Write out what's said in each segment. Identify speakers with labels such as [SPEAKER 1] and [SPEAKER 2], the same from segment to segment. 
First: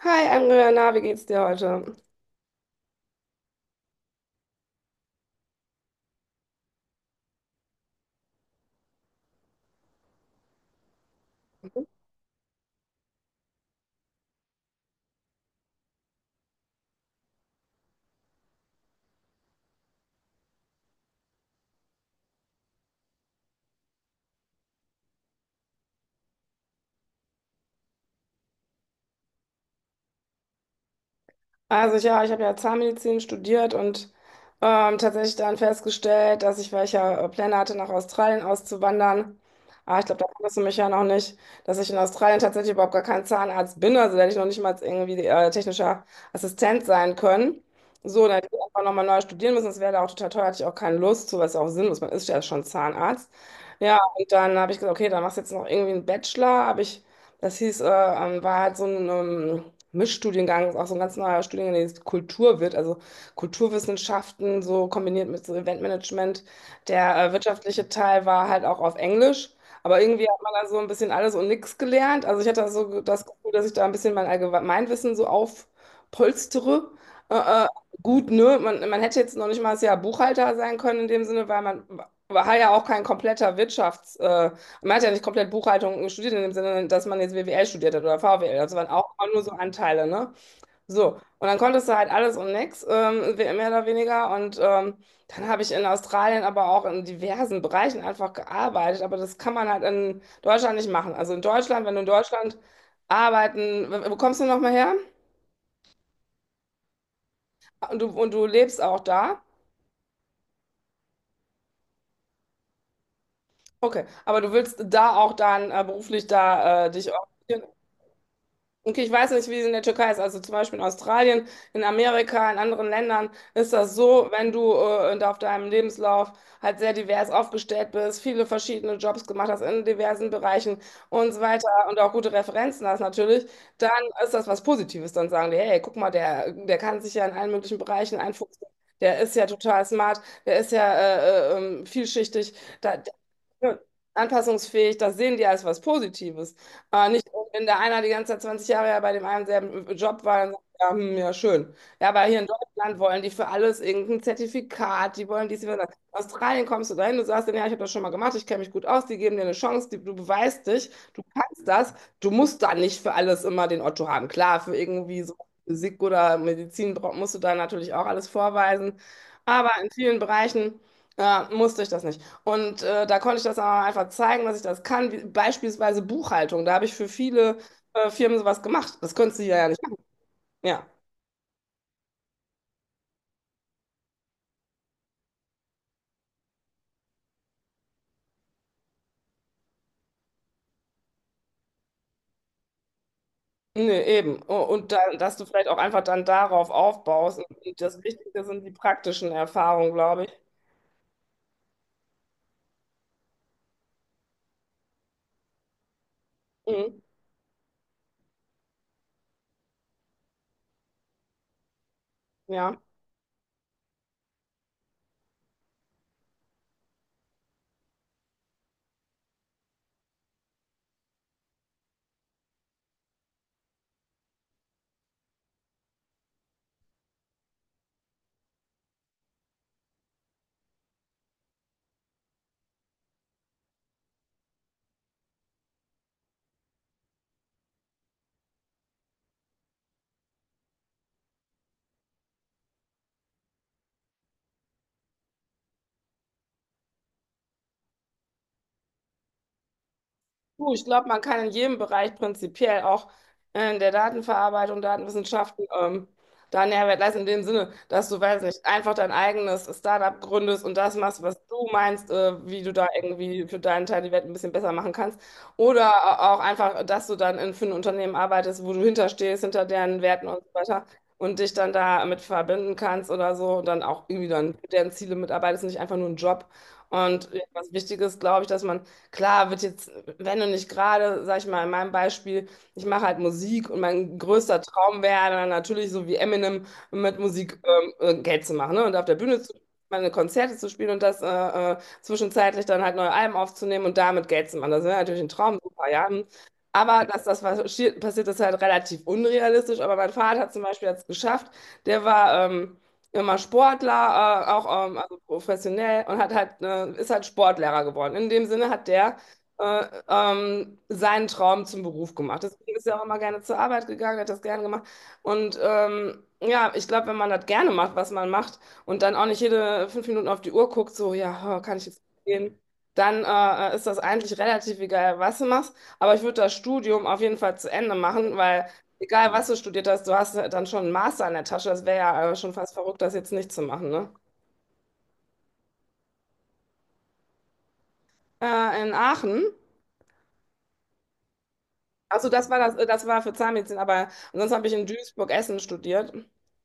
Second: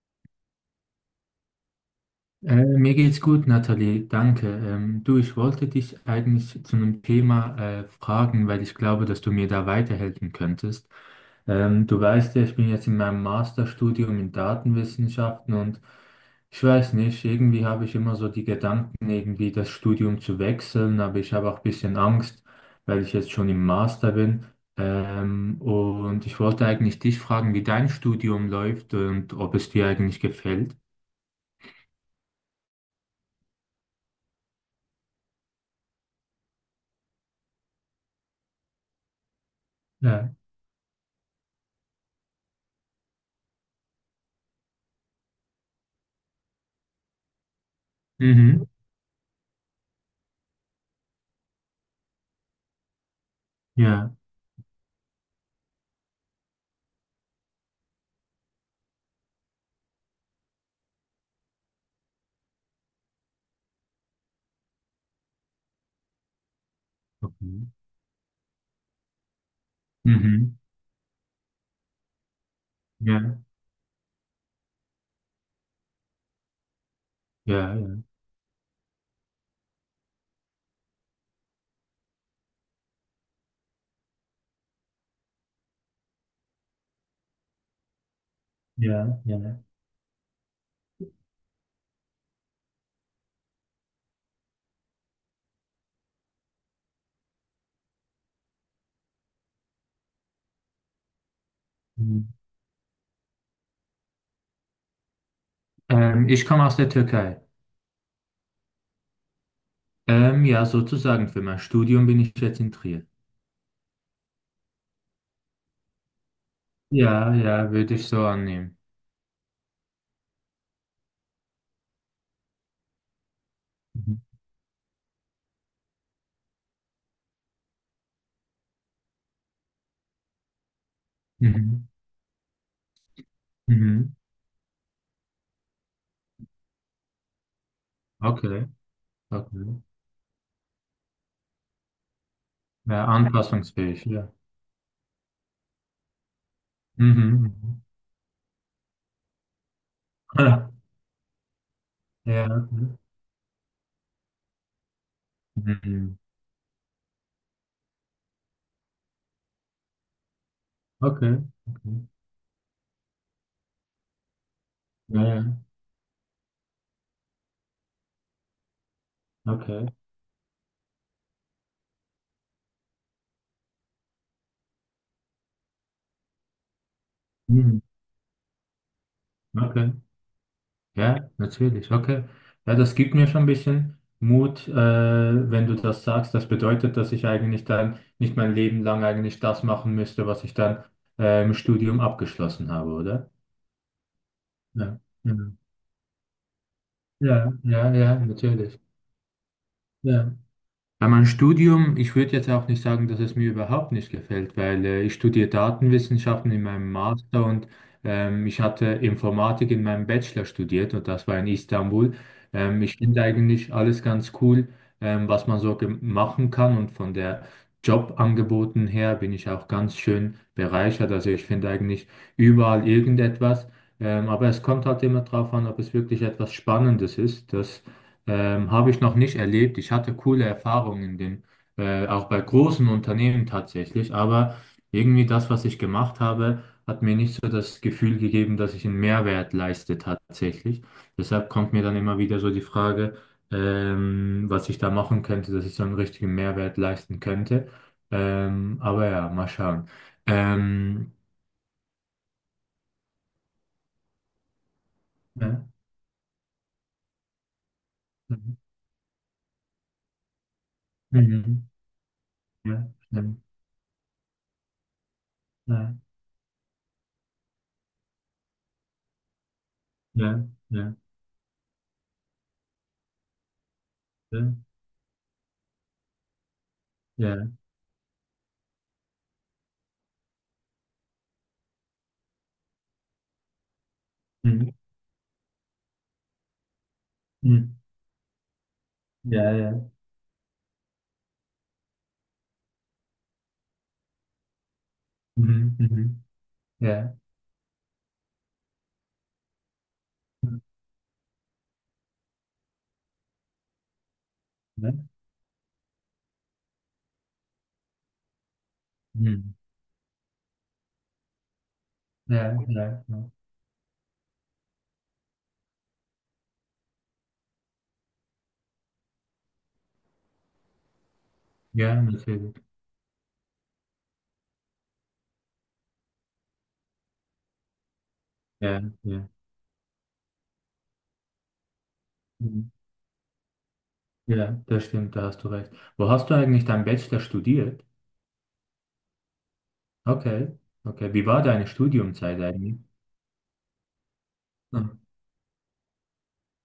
[SPEAKER 1] Hi Andrea, na, wie geht's dir heute?
[SPEAKER 2] Mir geht's gut, Nathalie, danke. Du, ich wollte dich eigentlich zu einem Thema fragen, weil ich glaube, dass du mir da weiterhelfen könntest. Du weißt ja, ich bin jetzt in meinem Masterstudium in Datenwissenschaften, und ich weiß nicht, irgendwie habe ich immer so die Gedanken, irgendwie das Studium zu wechseln, aber ich habe auch ein bisschen Angst, weil ich jetzt schon im Master bin. Und ich wollte eigentlich dich fragen, wie dein Studium läuft und ob es dir eigentlich gefällt.
[SPEAKER 1] Also ich, ja, ich habe ja Zahnmedizin studiert und tatsächlich dann festgestellt, dass ich, weil ich ja Pläne hatte, nach Australien auszuwandern, ich glaube, da
[SPEAKER 2] Ja.
[SPEAKER 1] kannst du mich ja noch nicht, dass ich in Australien tatsächlich überhaupt gar kein Zahnarzt bin, also da hätte ich noch nicht mal irgendwie technischer Assistent sein können. So, dann hätte ich
[SPEAKER 2] Mhm.
[SPEAKER 1] einfach nochmal neu studieren müssen, das wäre da auch total teuer, hatte ich auch keine Lust zu, was ja auch sinnlos, man ist ja schon Zahnarzt. Ja,
[SPEAKER 2] Ja,
[SPEAKER 1] und dann habe ich gesagt, okay, dann machst du jetzt noch irgendwie einen Bachelor, habe ich, das hieß, war halt so ein... Mischstudiengang, ist auch so ein ganz neuer Studiengang, der jetzt Kultur wird, also Kulturwissenschaften, so kombiniert mit so Eventmanagement. Der
[SPEAKER 2] okay.
[SPEAKER 1] wirtschaftliche Teil war halt auch auf Englisch, aber irgendwie hat man
[SPEAKER 2] Mhm.
[SPEAKER 1] da so ein bisschen alles und nichts gelernt. Also ich hatte da so das
[SPEAKER 2] Ja,
[SPEAKER 1] Gefühl, dass ich da ein bisschen mein Allgemeinwissen so aufpolstere. Äh, äh,
[SPEAKER 2] ja,
[SPEAKER 1] gut, ne? Man hätte jetzt noch nicht mal das Jahr Buchhalter sein können in dem Sinne, weil man war ja auch kein kompletter Wirtschaftsmensch. Man hat ja nicht komplett Buchhaltung studiert, in dem Sinne, dass man jetzt WWL studiert hat oder VWL. Das waren auch
[SPEAKER 2] ja,
[SPEAKER 1] immer
[SPEAKER 2] ja,
[SPEAKER 1] nur so
[SPEAKER 2] ja.
[SPEAKER 1] Anteile, ne? So. Und dann konntest du halt alles und nix, mehr oder weniger. Und dann habe ich in Australien aber auch in diversen Bereichen einfach gearbeitet. Aber das kann man halt in Deutschland nicht machen. Also in Deutschland, wenn du in
[SPEAKER 2] Mhm.
[SPEAKER 1] Deutschland arbeiten, wo kommst du nochmal her?
[SPEAKER 2] Ich komme aus der Türkei.
[SPEAKER 1] Und du lebst auch da?
[SPEAKER 2] Ja, sozusagen für mein Studium bin ich jetzt in Trier.
[SPEAKER 1] Okay. Aber du willst da auch dann beruflich da dich
[SPEAKER 2] Ja,
[SPEAKER 1] orientieren?
[SPEAKER 2] ja, würde ich so annehmen.
[SPEAKER 1] Okay, ich weiß nicht, wie es in der Türkei ist. Also zum Beispiel in Australien, in Amerika, in anderen Ländern ist das
[SPEAKER 2] Mhm.
[SPEAKER 1] so, wenn du da auf deinem Lebenslauf halt sehr divers aufgestellt bist, viele verschiedene Jobs gemacht hast in diversen Bereichen und so weiter
[SPEAKER 2] Mhm.
[SPEAKER 1] und auch gute Referenzen hast natürlich, dann
[SPEAKER 2] Mhm.
[SPEAKER 1] ist das was Positives. Dann sagen die, hey, guck mal, der, der kann sich ja in allen möglichen Bereichen einfuchsen.
[SPEAKER 2] Okay,
[SPEAKER 1] Der ist ja
[SPEAKER 2] okay.
[SPEAKER 1] total smart, der ist ja vielschichtig, da,
[SPEAKER 2] Ja,
[SPEAKER 1] der,
[SPEAKER 2] anpassungsfähig, ja.
[SPEAKER 1] anpassungsfähig. Das sehen die als was Positives. Aber nicht,
[SPEAKER 2] Mhm,
[SPEAKER 1] wenn der
[SPEAKER 2] mhm.
[SPEAKER 1] einer die ganze Zeit 20 Jahre ja bei dem einen selben Job war, dann sagt er, ja, hm, ja, schön. Ja, aber hier in
[SPEAKER 2] Ja.
[SPEAKER 1] Deutschland wollen die für alles irgendein Zertifikat, die wollen dies, die wollen das. In
[SPEAKER 2] Mhm.
[SPEAKER 1] Australien kommst du dahin, du sagst dann, ja, ich habe das schon mal gemacht, ich kenne mich gut aus, die geben dir eine Chance, die, du beweist dich, du
[SPEAKER 2] Okay.
[SPEAKER 1] kannst das,
[SPEAKER 2] Okay.
[SPEAKER 1] du musst da nicht für alles immer den Otto haben. Klar, für irgendwie
[SPEAKER 2] Ja,
[SPEAKER 1] so
[SPEAKER 2] ja.
[SPEAKER 1] Physik oder Medizin musst du da natürlich auch alles vorweisen, aber
[SPEAKER 2] Okay.
[SPEAKER 1] in vielen Bereichen musste ich das nicht. Und da konnte ich das aber einfach zeigen, dass ich das kann. Wie, beispielsweise Buchhaltung. Da habe ich für viele
[SPEAKER 2] Mhm.
[SPEAKER 1] Firmen sowas gemacht. Das könntest du hier ja nicht
[SPEAKER 2] Okay.
[SPEAKER 1] machen. Ja,
[SPEAKER 2] Ja, natürlich, okay. Ja, das gibt mir schon ein bisschen Mut, wenn du das sagst. Das bedeutet, dass ich eigentlich dann nicht mein Leben lang eigentlich das machen müsste, was ich dann im Studium abgeschlossen habe, oder?
[SPEAKER 1] nee, eben. Und
[SPEAKER 2] Ja,
[SPEAKER 1] dann,
[SPEAKER 2] ja,
[SPEAKER 1] dass du vielleicht auch einfach dann darauf aufbaust.
[SPEAKER 2] ja,
[SPEAKER 1] Und
[SPEAKER 2] ja,
[SPEAKER 1] das
[SPEAKER 2] ja,
[SPEAKER 1] Wichtige sind die
[SPEAKER 2] natürlich.
[SPEAKER 1] praktischen Erfahrungen, glaube ich.
[SPEAKER 2] Ja. Bei meinem Studium, ich würde jetzt auch nicht sagen, dass es mir überhaupt nicht gefällt, weil ich studiere Datenwissenschaften in meinem
[SPEAKER 1] Mhm.
[SPEAKER 2] Master, und ich hatte Informatik in meinem Bachelor studiert, und das war in Istanbul.
[SPEAKER 1] Ja.
[SPEAKER 2] Ich finde eigentlich alles ganz cool, was man so machen kann und von der Jobangeboten her bin ich auch ganz schön bereichert. Also ich finde eigentlich überall irgendetwas, aber es kommt halt immer drauf an, ob es wirklich etwas Spannendes ist. Habe ich noch nicht erlebt. Ich hatte coole Erfahrungen in den, auch bei großen Unternehmen tatsächlich, aber irgendwie das, was ich gemacht habe, hat mir nicht so das Gefühl gegeben, dass ich einen Mehrwert leiste tatsächlich. Deshalb kommt mir dann immer wieder so die Frage, was ich da machen könnte, dass ich so einen richtigen Mehrwert leisten könnte. Aber ja, mal schauen.
[SPEAKER 1] Du, ich glaube,
[SPEAKER 2] Ähm,
[SPEAKER 1] man kann in jedem Bereich prinzipiell auch in der Datenverarbeitung,
[SPEAKER 2] ja,
[SPEAKER 1] Datenwissenschaften, da einen Mehrwert leisten, in dem Sinne, dass du, weiß nicht, einfach dein eigenes Startup gründest und das machst, was du
[SPEAKER 2] mhm,
[SPEAKER 1] meinst, wie du da
[SPEAKER 2] ja, ja,
[SPEAKER 1] irgendwie für deinen Teil die Welt ein bisschen besser machen kannst. Oder
[SPEAKER 2] ja,
[SPEAKER 1] auch einfach, dass du dann in, für ein Unternehmen arbeitest, wo du hinterstehst, hinter deren Werten und
[SPEAKER 2] ja,
[SPEAKER 1] so weiter
[SPEAKER 2] ja,
[SPEAKER 1] und dich dann da mit verbinden kannst oder so und dann auch irgendwie dann für
[SPEAKER 2] ja,
[SPEAKER 1] deren Ziele mitarbeitest, und nicht einfach nur einen Job. Und ja,
[SPEAKER 2] ja.
[SPEAKER 1] was wichtig ist, glaube ich, dass man Klar, wird jetzt wenn du nicht gerade, sag ich mal, in meinem Beispiel, ich mache halt Musik und mein größter
[SPEAKER 2] Mhm,
[SPEAKER 1] Traum wäre dann natürlich so wie Eminem mit Musik
[SPEAKER 2] mhm.
[SPEAKER 1] Geld zu machen, ne? Und auf der Bühne zu
[SPEAKER 2] Ja, ja,
[SPEAKER 1] meine Konzerte zu spielen und das zwischenzeitlich dann halt neue Alben aufzunehmen und damit Geld zu machen. Das wäre natürlich ein Traum,
[SPEAKER 2] mhm,
[SPEAKER 1] super, ja.
[SPEAKER 2] mhm.
[SPEAKER 1] Aber
[SPEAKER 2] Ja.
[SPEAKER 1] dass das passiert, ist halt relativ unrealistisch. Aber mein Vater
[SPEAKER 2] Mhm.
[SPEAKER 1] zum Beispiel hat es geschafft. Der war immer Sportler, auch
[SPEAKER 2] Ja.
[SPEAKER 1] also professionell und hat halt, ist halt Sportlehrer geworden. In dem Sinne hat der
[SPEAKER 2] Mhm.
[SPEAKER 1] seinen Traum zum Beruf gemacht.
[SPEAKER 2] Ja,
[SPEAKER 1] Deswegen ist er auch
[SPEAKER 2] ja,
[SPEAKER 1] immer
[SPEAKER 2] ja.
[SPEAKER 1] gerne zur Arbeit gegangen, hat das gerne gemacht. Und ja, ich glaube, wenn man das gerne macht, was man macht, und dann auch nicht jede 5 Minuten auf die Uhr guckt, so, ja, oh, kann ich jetzt
[SPEAKER 2] Ja, natürlich.
[SPEAKER 1] gehen, dann ist das eigentlich relativ egal, was du machst. Aber ich würde das Studium auf jeden Fall zu Ende machen, weil
[SPEAKER 2] Ja, ja.
[SPEAKER 1] egal, was du studiert hast, du hast dann schon einen Master in der Tasche. Das wäre ja schon
[SPEAKER 2] Mhm.
[SPEAKER 1] fast verrückt, das jetzt nicht zu machen, ne?
[SPEAKER 2] Ja, das stimmt, da hast du recht. Wo hast du eigentlich dein Bachelor studiert?
[SPEAKER 1] In Aachen.
[SPEAKER 2] Okay, okay. Wie war deine
[SPEAKER 1] Achso,
[SPEAKER 2] Studiumzeit
[SPEAKER 1] das war das,
[SPEAKER 2] eigentlich?
[SPEAKER 1] das war für Zahnmedizin, aber ansonsten habe ich in
[SPEAKER 2] Mhm.
[SPEAKER 1] Duisburg Essen studiert.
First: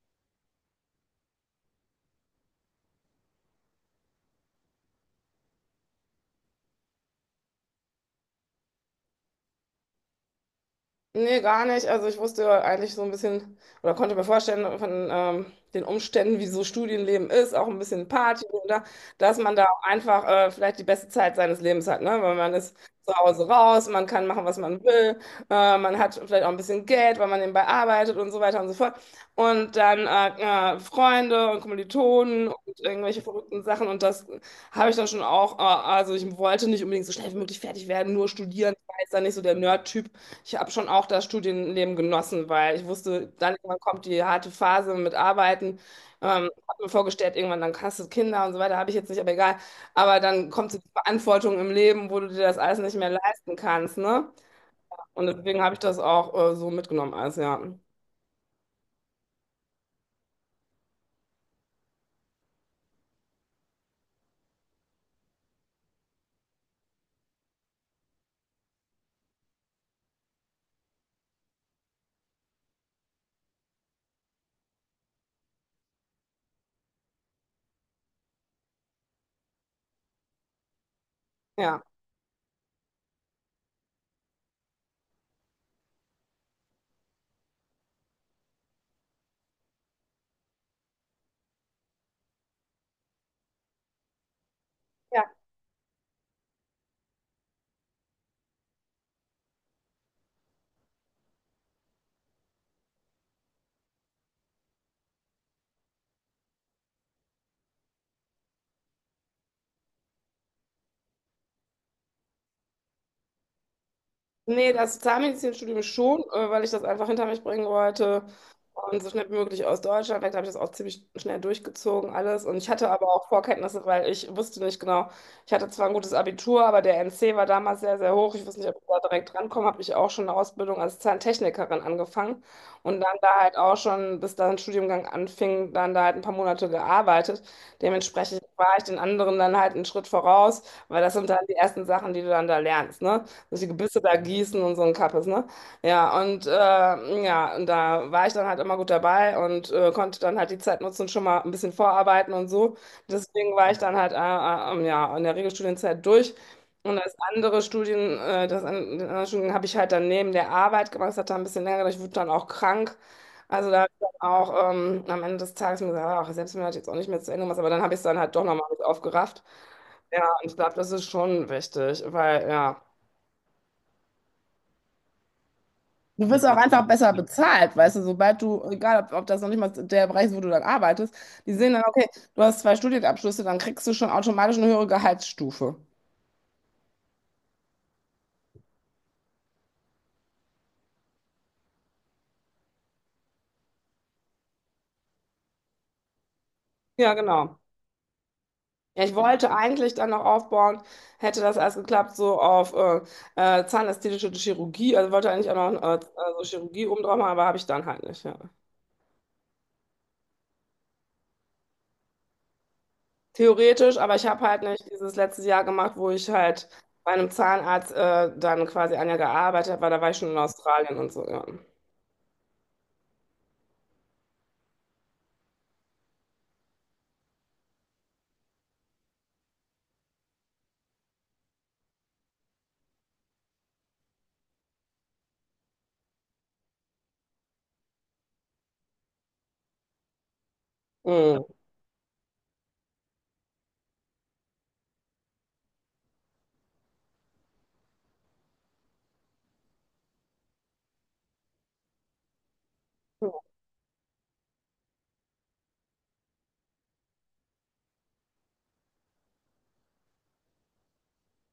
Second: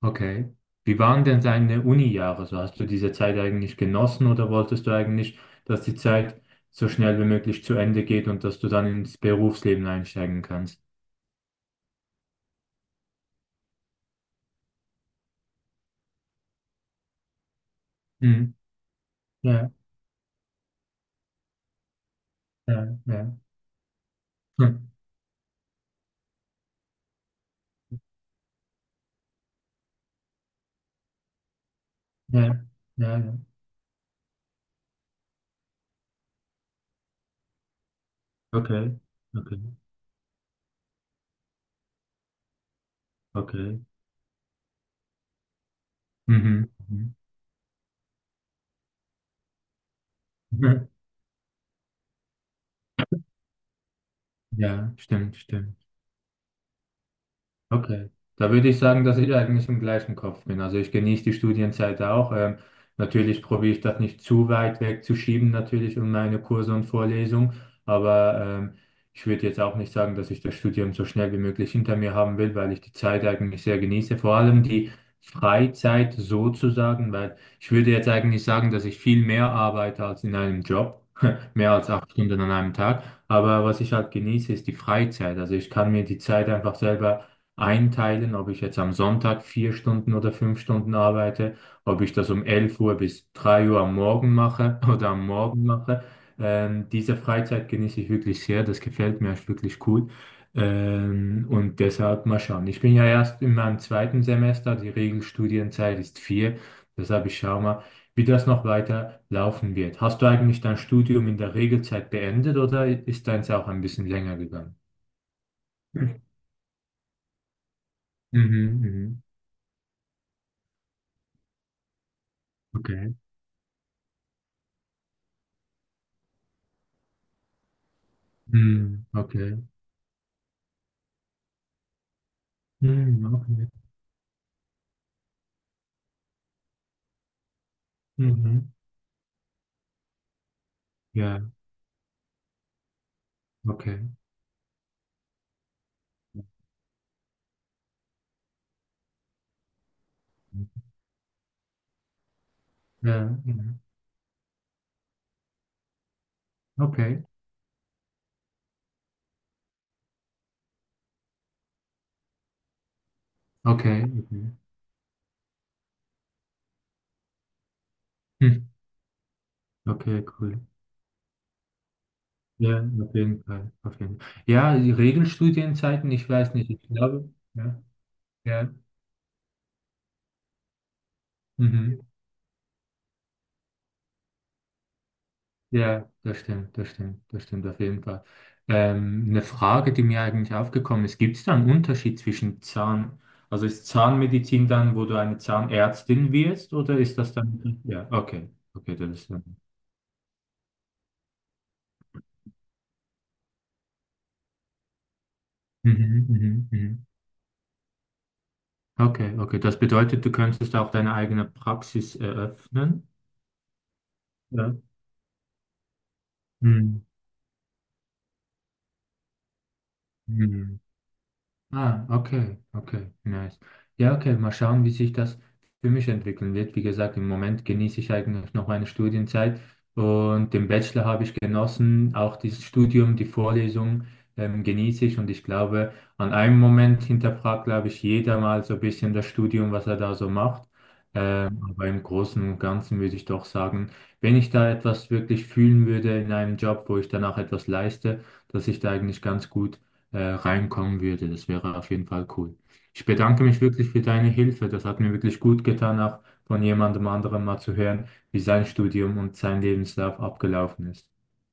[SPEAKER 2] Okay. Wie waren denn deine Uni-Jahre? So hast du diese Zeit eigentlich genossen oder wolltest du eigentlich, dass die Zeit so schnell wie möglich zu Ende geht und dass du dann ins Berufsleben einsteigen kannst?
[SPEAKER 1] Nee, gar nicht. Also ich wusste eigentlich so ein bisschen oder konnte mir vorstellen von den Umständen, wie so Studienleben ist, auch ein bisschen Party
[SPEAKER 2] Mhm.
[SPEAKER 1] oder dass man da
[SPEAKER 2] Ja,
[SPEAKER 1] auch einfach vielleicht die beste Zeit seines Lebens hat, ne? Weil man ist
[SPEAKER 2] ja,
[SPEAKER 1] zu
[SPEAKER 2] ja.
[SPEAKER 1] Hause raus, man kann machen, was
[SPEAKER 2] Hm.
[SPEAKER 1] man will, man hat vielleicht auch ein bisschen Geld, weil man nebenbei arbeitet und so weiter und so fort. Und dann Freunde und Kommilitonen
[SPEAKER 2] Ja,
[SPEAKER 1] und
[SPEAKER 2] ja,
[SPEAKER 1] irgendwelche
[SPEAKER 2] ja.
[SPEAKER 1] verrückten Sachen und das habe ich dann schon auch, also ich wollte nicht unbedingt so schnell wie möglich fertig werden, nur studieren, ich
[SPEAKER 2] Okay.
[SPEAKER 1] war jetzt da nicht so der
[SPEAKER 2] Okay.
[SPEAKER 1] Nerd-Typ. Ich habe schon auch das Studienleben genossen, weil ich wusste, dann irgendwann
[SPEAKER 2] Okay.
[SPEAKER 1] kommt die harte Phase mit Arbeiten.
[SPEAKER 2] Mhm.
[SPEAKER 1] Habe mir
[SPEAKER 2] Mhm.
[SPEAKER 1] vorgestellt, irgendwann dann hast du Kinder und so weiter, habe ich jetzt nicht, aber egal. Aber dann kommt so die Verantwortung im Leben, wo du dir das alles nicht mehr leisten kannst, ne?
[SPEAKER 2] Ja,
[SPEAKER 1] Und
[SPEAKER 2] stimmt,
[SPEAKER 1] deswegen habe
[SPEAKER 2] stimmt.
[SPEAKER 1] ich das auch so mitgenommen, alles, ja.
[SPEAKER 2] Okay, da würde ich sagen, dass ich eigentlich im gleichen Kopf bin. Also ich genieße die Studienzeit auch. Natürlich probiere ich das nicht zu weit wegzuschieben, natürlich um meine Kurse und Vorlesungen. Aber ich würde jetzt auch nicht sagen, dass ich das Studium so schnell wie möglich hinter mir haben will, weil ich die Zeit eigentlich sehr genieße. Vor allem die Freizeit sozusagen, weil ich würde jetzt eigentlich sagen, dass ich viel mehr arbeite als in einem Job. Mehr
[SPEAKER 1] Ja.
[SPEAKER 2] als 8 Stunden an einem Tag. Aber was ich halt genieße, ist die Freizeit. Also ich kann mir die Zeit einfach selber einteilen, ob ich jetzt am Sonntag 4 Stunden oder 5 Stunden arbeite, ob ich das um 11 Uhr bis 3 Uhr am Morgen mache oder am
[SPEAKER 1] Ja.
[SPEAKER 2] Morgen mache. Diese Freizeit genieße ich wirklich sehr, das gefällt mir, ist wirklich cool. Und deshalb mal schauen. Ich bin ja erst in meinem zweiten Semester, die Regelstudienzeit ist vier, deshalb ich schaue mal, wie das noch weiter laufen wird. Hast du eigentlich dein Studium in der Regelzeit beendet oder ist deins auch ein bisschen länger
[SPEAKER 1] Nee,
[SPEAKER 2] gegangen?
[SPEAKER 1] das Zahnmedizinstudium schon,
[SPEAKER 2] Mhm,
[SPEAKER 1] weil ich das einfach hinter mich bringen wollte und so
[SPEAKER 2] mhm.
[SPEAKER 1] schnell wie möglich aus Deutschland weg. Da habe ich das auch ziemlich schnell durchgezogen, alles. Und ich hatte aber
[SPEAKER 2] Okay.
[SPEAKER 1] auch Vorkenntnisse, weil ich wusste nicht genau. Ich hatte zwar ein gutes Abitur, aber der NC war damals sehr, sehr hoch. Ich wusste nicht, ob ich da
[SPEAKER 2] Mhm,
[SPEAKER 1] direkt
[SPEAKER 2] okay.
[SPEAKER 1] rankomme. Habe ich auch schon eine Ausbildung als Zahntechnikerin angefangen und dann
[SPEAKER 2] Mhm,
[SPEAKER 1] da halt
[SPEAKER 2] okay.
[SPEAKER 1] auch schon, bis dann Studiengang anfing, dann da halt ein paar Monate gearbeitet. Dementsprechend war
[SPEAKER 2] Mhm.
[SPEAKER 1] ich den anderen dann halt einen Schritt voraus, weil das sind dann die
[SPEAKER 2] Ja,
[SPEAKER 1] ersten Sachen, die du dann da lernst, ne? Dass die
[SPEAKER 2] okay.
[SPEAKER 1] Gebüsse da gießen und so ein Kappes, ne? Ja, und ja, und da war ich dann halt immer gut dabei und konnte dann halt die Zeit nutzen, schon mal ein bisschen vorarbeiten und so.
[SPEAKER 2] Ja,
[SPEAKER 1] Deswegen war
[SPEAKER 2] ja.
[SPEAKER 1] ich dann halt ja, in der Regelstudienzeit durch. Und das
[SPEAKER 2] Okay.
[SPEAKER 1] andere Studien, das an, den anderen Studien habe ich halt dann neben der Arbeit gemacht. Das hat dann ein bisschen länger gedauert. Ich wurde dann auch krank. Also da habe ich
[SPEAKER 2] Okay,
[SPEAKER 1] dann
[SPEAKER 2] okay.
[SPEAKER 1] auch am Ende des Tages mir gesagt, ach, selbst wenn du das jetzt auch nicht mehr zu Ende machst, aber dann habe ich es dann halt doch
[SPEAKER 2] Hm.
[SPEAKER 1] nochmal mit aufgerafft. Ja,
[SPEAKER 2] Okay,
[SPEAKER 1] und ich
[SPEAKER 2] cool.
[SPEAKER 1] glaube, das ist schon wichtig, weil
[SPEAKER 2] Ja,
[SPEAKER 1] ja.
[SPEAKER 2] auf jeden Fall. Auf jeden Fall. Ja, die Regelstudienzeiten, ich
[SPEAKER 1] Du wirst
[SPEAKER 2] weiß
[SPEAKER 1] auch
[SPEAKER 2] nicht, ich
[SPEAKER 1] einfach besser ja,
[SPEAKER 2] glaube.
[SPEAKER 1] bezahlt,
[SPEAKER 2] Ja,
[SPEAKER 1] weißt du, sobald du,
[SPEAKER 2] ja.
[SPEAKER 1] egal ob, ob das noch nicht mal der Bereich ist, wo du dann arbeitest, die sehen dann,
[SPEAKER 2] Mhm.
[SPEAKER 1] okay, du hast zwei Studienabschlüsse, dann kriegst du schon automatisch eine höhere Gehaltsstufe.
[SPEAKER 2] Ja, das stimmt, das stimmt, das stimmt auf jeden Fall. Eine Frage, die mir eigentlich aufgekommen ist, gibt es da einen Unterschied zwischen Zahn, also ist Zahnmedizin dann, wo du eine Zahnärztin wirst, oder
[SPEAKER 1] Ja,
[SPEAKER 2] ist das
[SPEAKER 1] genau.
[SPEAKER 2] dann, ja, okay, okay,
[SPEAKER 1] Ja,
[SPEAKER 2] das
[SPEAKER 1] ich
[SPEAKER 2] ist dann.
[SPEAKER 1] wollte eigentlich dann noch aufbauen, hätte das alles geklappt, so auf zahnästhetische Chirurgie, also wollte eigentlich auch noch
[SPEAKER 2] Mhm,
[SPEAKER 1] also
[SPEAKER 2] mhm,
[SPEAKER 1] Chirurgie oben
[SPEAKER 2] mhm.
[SPEAKER 1] drauf machen, aber habe ich dann halt nicht. Ja.
[SPEAKER 2] Okay, okay. Das bedeutet, du könntest auch deine eigene Praxis eröffnen.
[SPEAKER 1] Theoretisch, aber ich habe halt
[SPEAKER 2] Ja.
[SPEAKER 1] nicht dieses letzte Jahr gemacht, wo ich halt
[SPEAKER 2] Mhm.
[SPEAKER 1] bei einem Zahnarzt dann quasi 1 Jahr gearbeitet habe, weil da war ich schon in
[SPEAKER 2] Mhm.
[SPEAKER 1] Australien und so, ja.
[SPEAKER 2] Ah, okay, okay, nice. Ja, okay, mal schauen, wie sich das für mich entwickeln wird. Wie gesagt, im Moment genieße ich eigentlich noch meine Studienzeit und den Bachelor habe ich genossen, auch dieses Studium, die Vorlesung genieße ich und ich glaube, an einem Moment hinterfragt, glaube ich, jeder mal so ein bisschen das Studium, was er da so macht.
[SPEAKER 1] Mhm.
[SPEAKER 2] Aber im Großen und Ganzen würde ich doch sagen, wenn ich da etwas wirklich fühlen würde in einem Job, wo ich danach etwas leiste, dass ich da eigentlich ganz gut reinkommen würde. Das wäre auf jeden Fall cool. Ich bedanke mich wirklich für deine Hilfe. Das hat mir wirklich gut getan, auch von jemandem anderem mal zu hören, wie sein Studium und sein Lebenslauf abgelaufen ist.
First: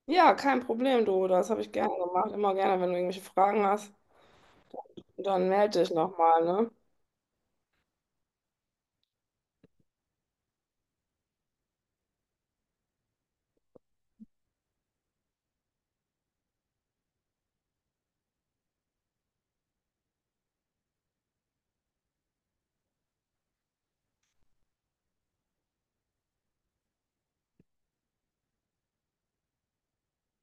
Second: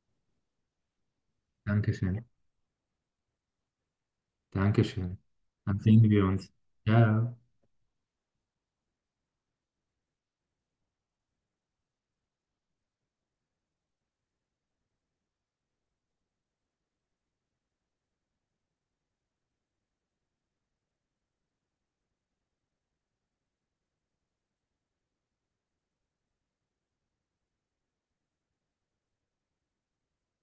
[SPEAKER 1] Ja, kein Problem, du. Das habe ich gerne
[SPEAKER 2] Dankeschön.
[SPEAKER 1] gemacht. Immer gerne, wenn du irgendwelche Fragen hast.
[SPEAKER 2] Dankeschön.
[SPEAKER 1] Dann melde
[SPEAKER 2] Dann
[SPEAKER 1] dich
[SPEAKER 2] sehen wir
[SPEAKER 1] nochmal,
[SPEAKER 2] uns.
[SPEAKER 1] ne?
[SPEAKER 2] Ja.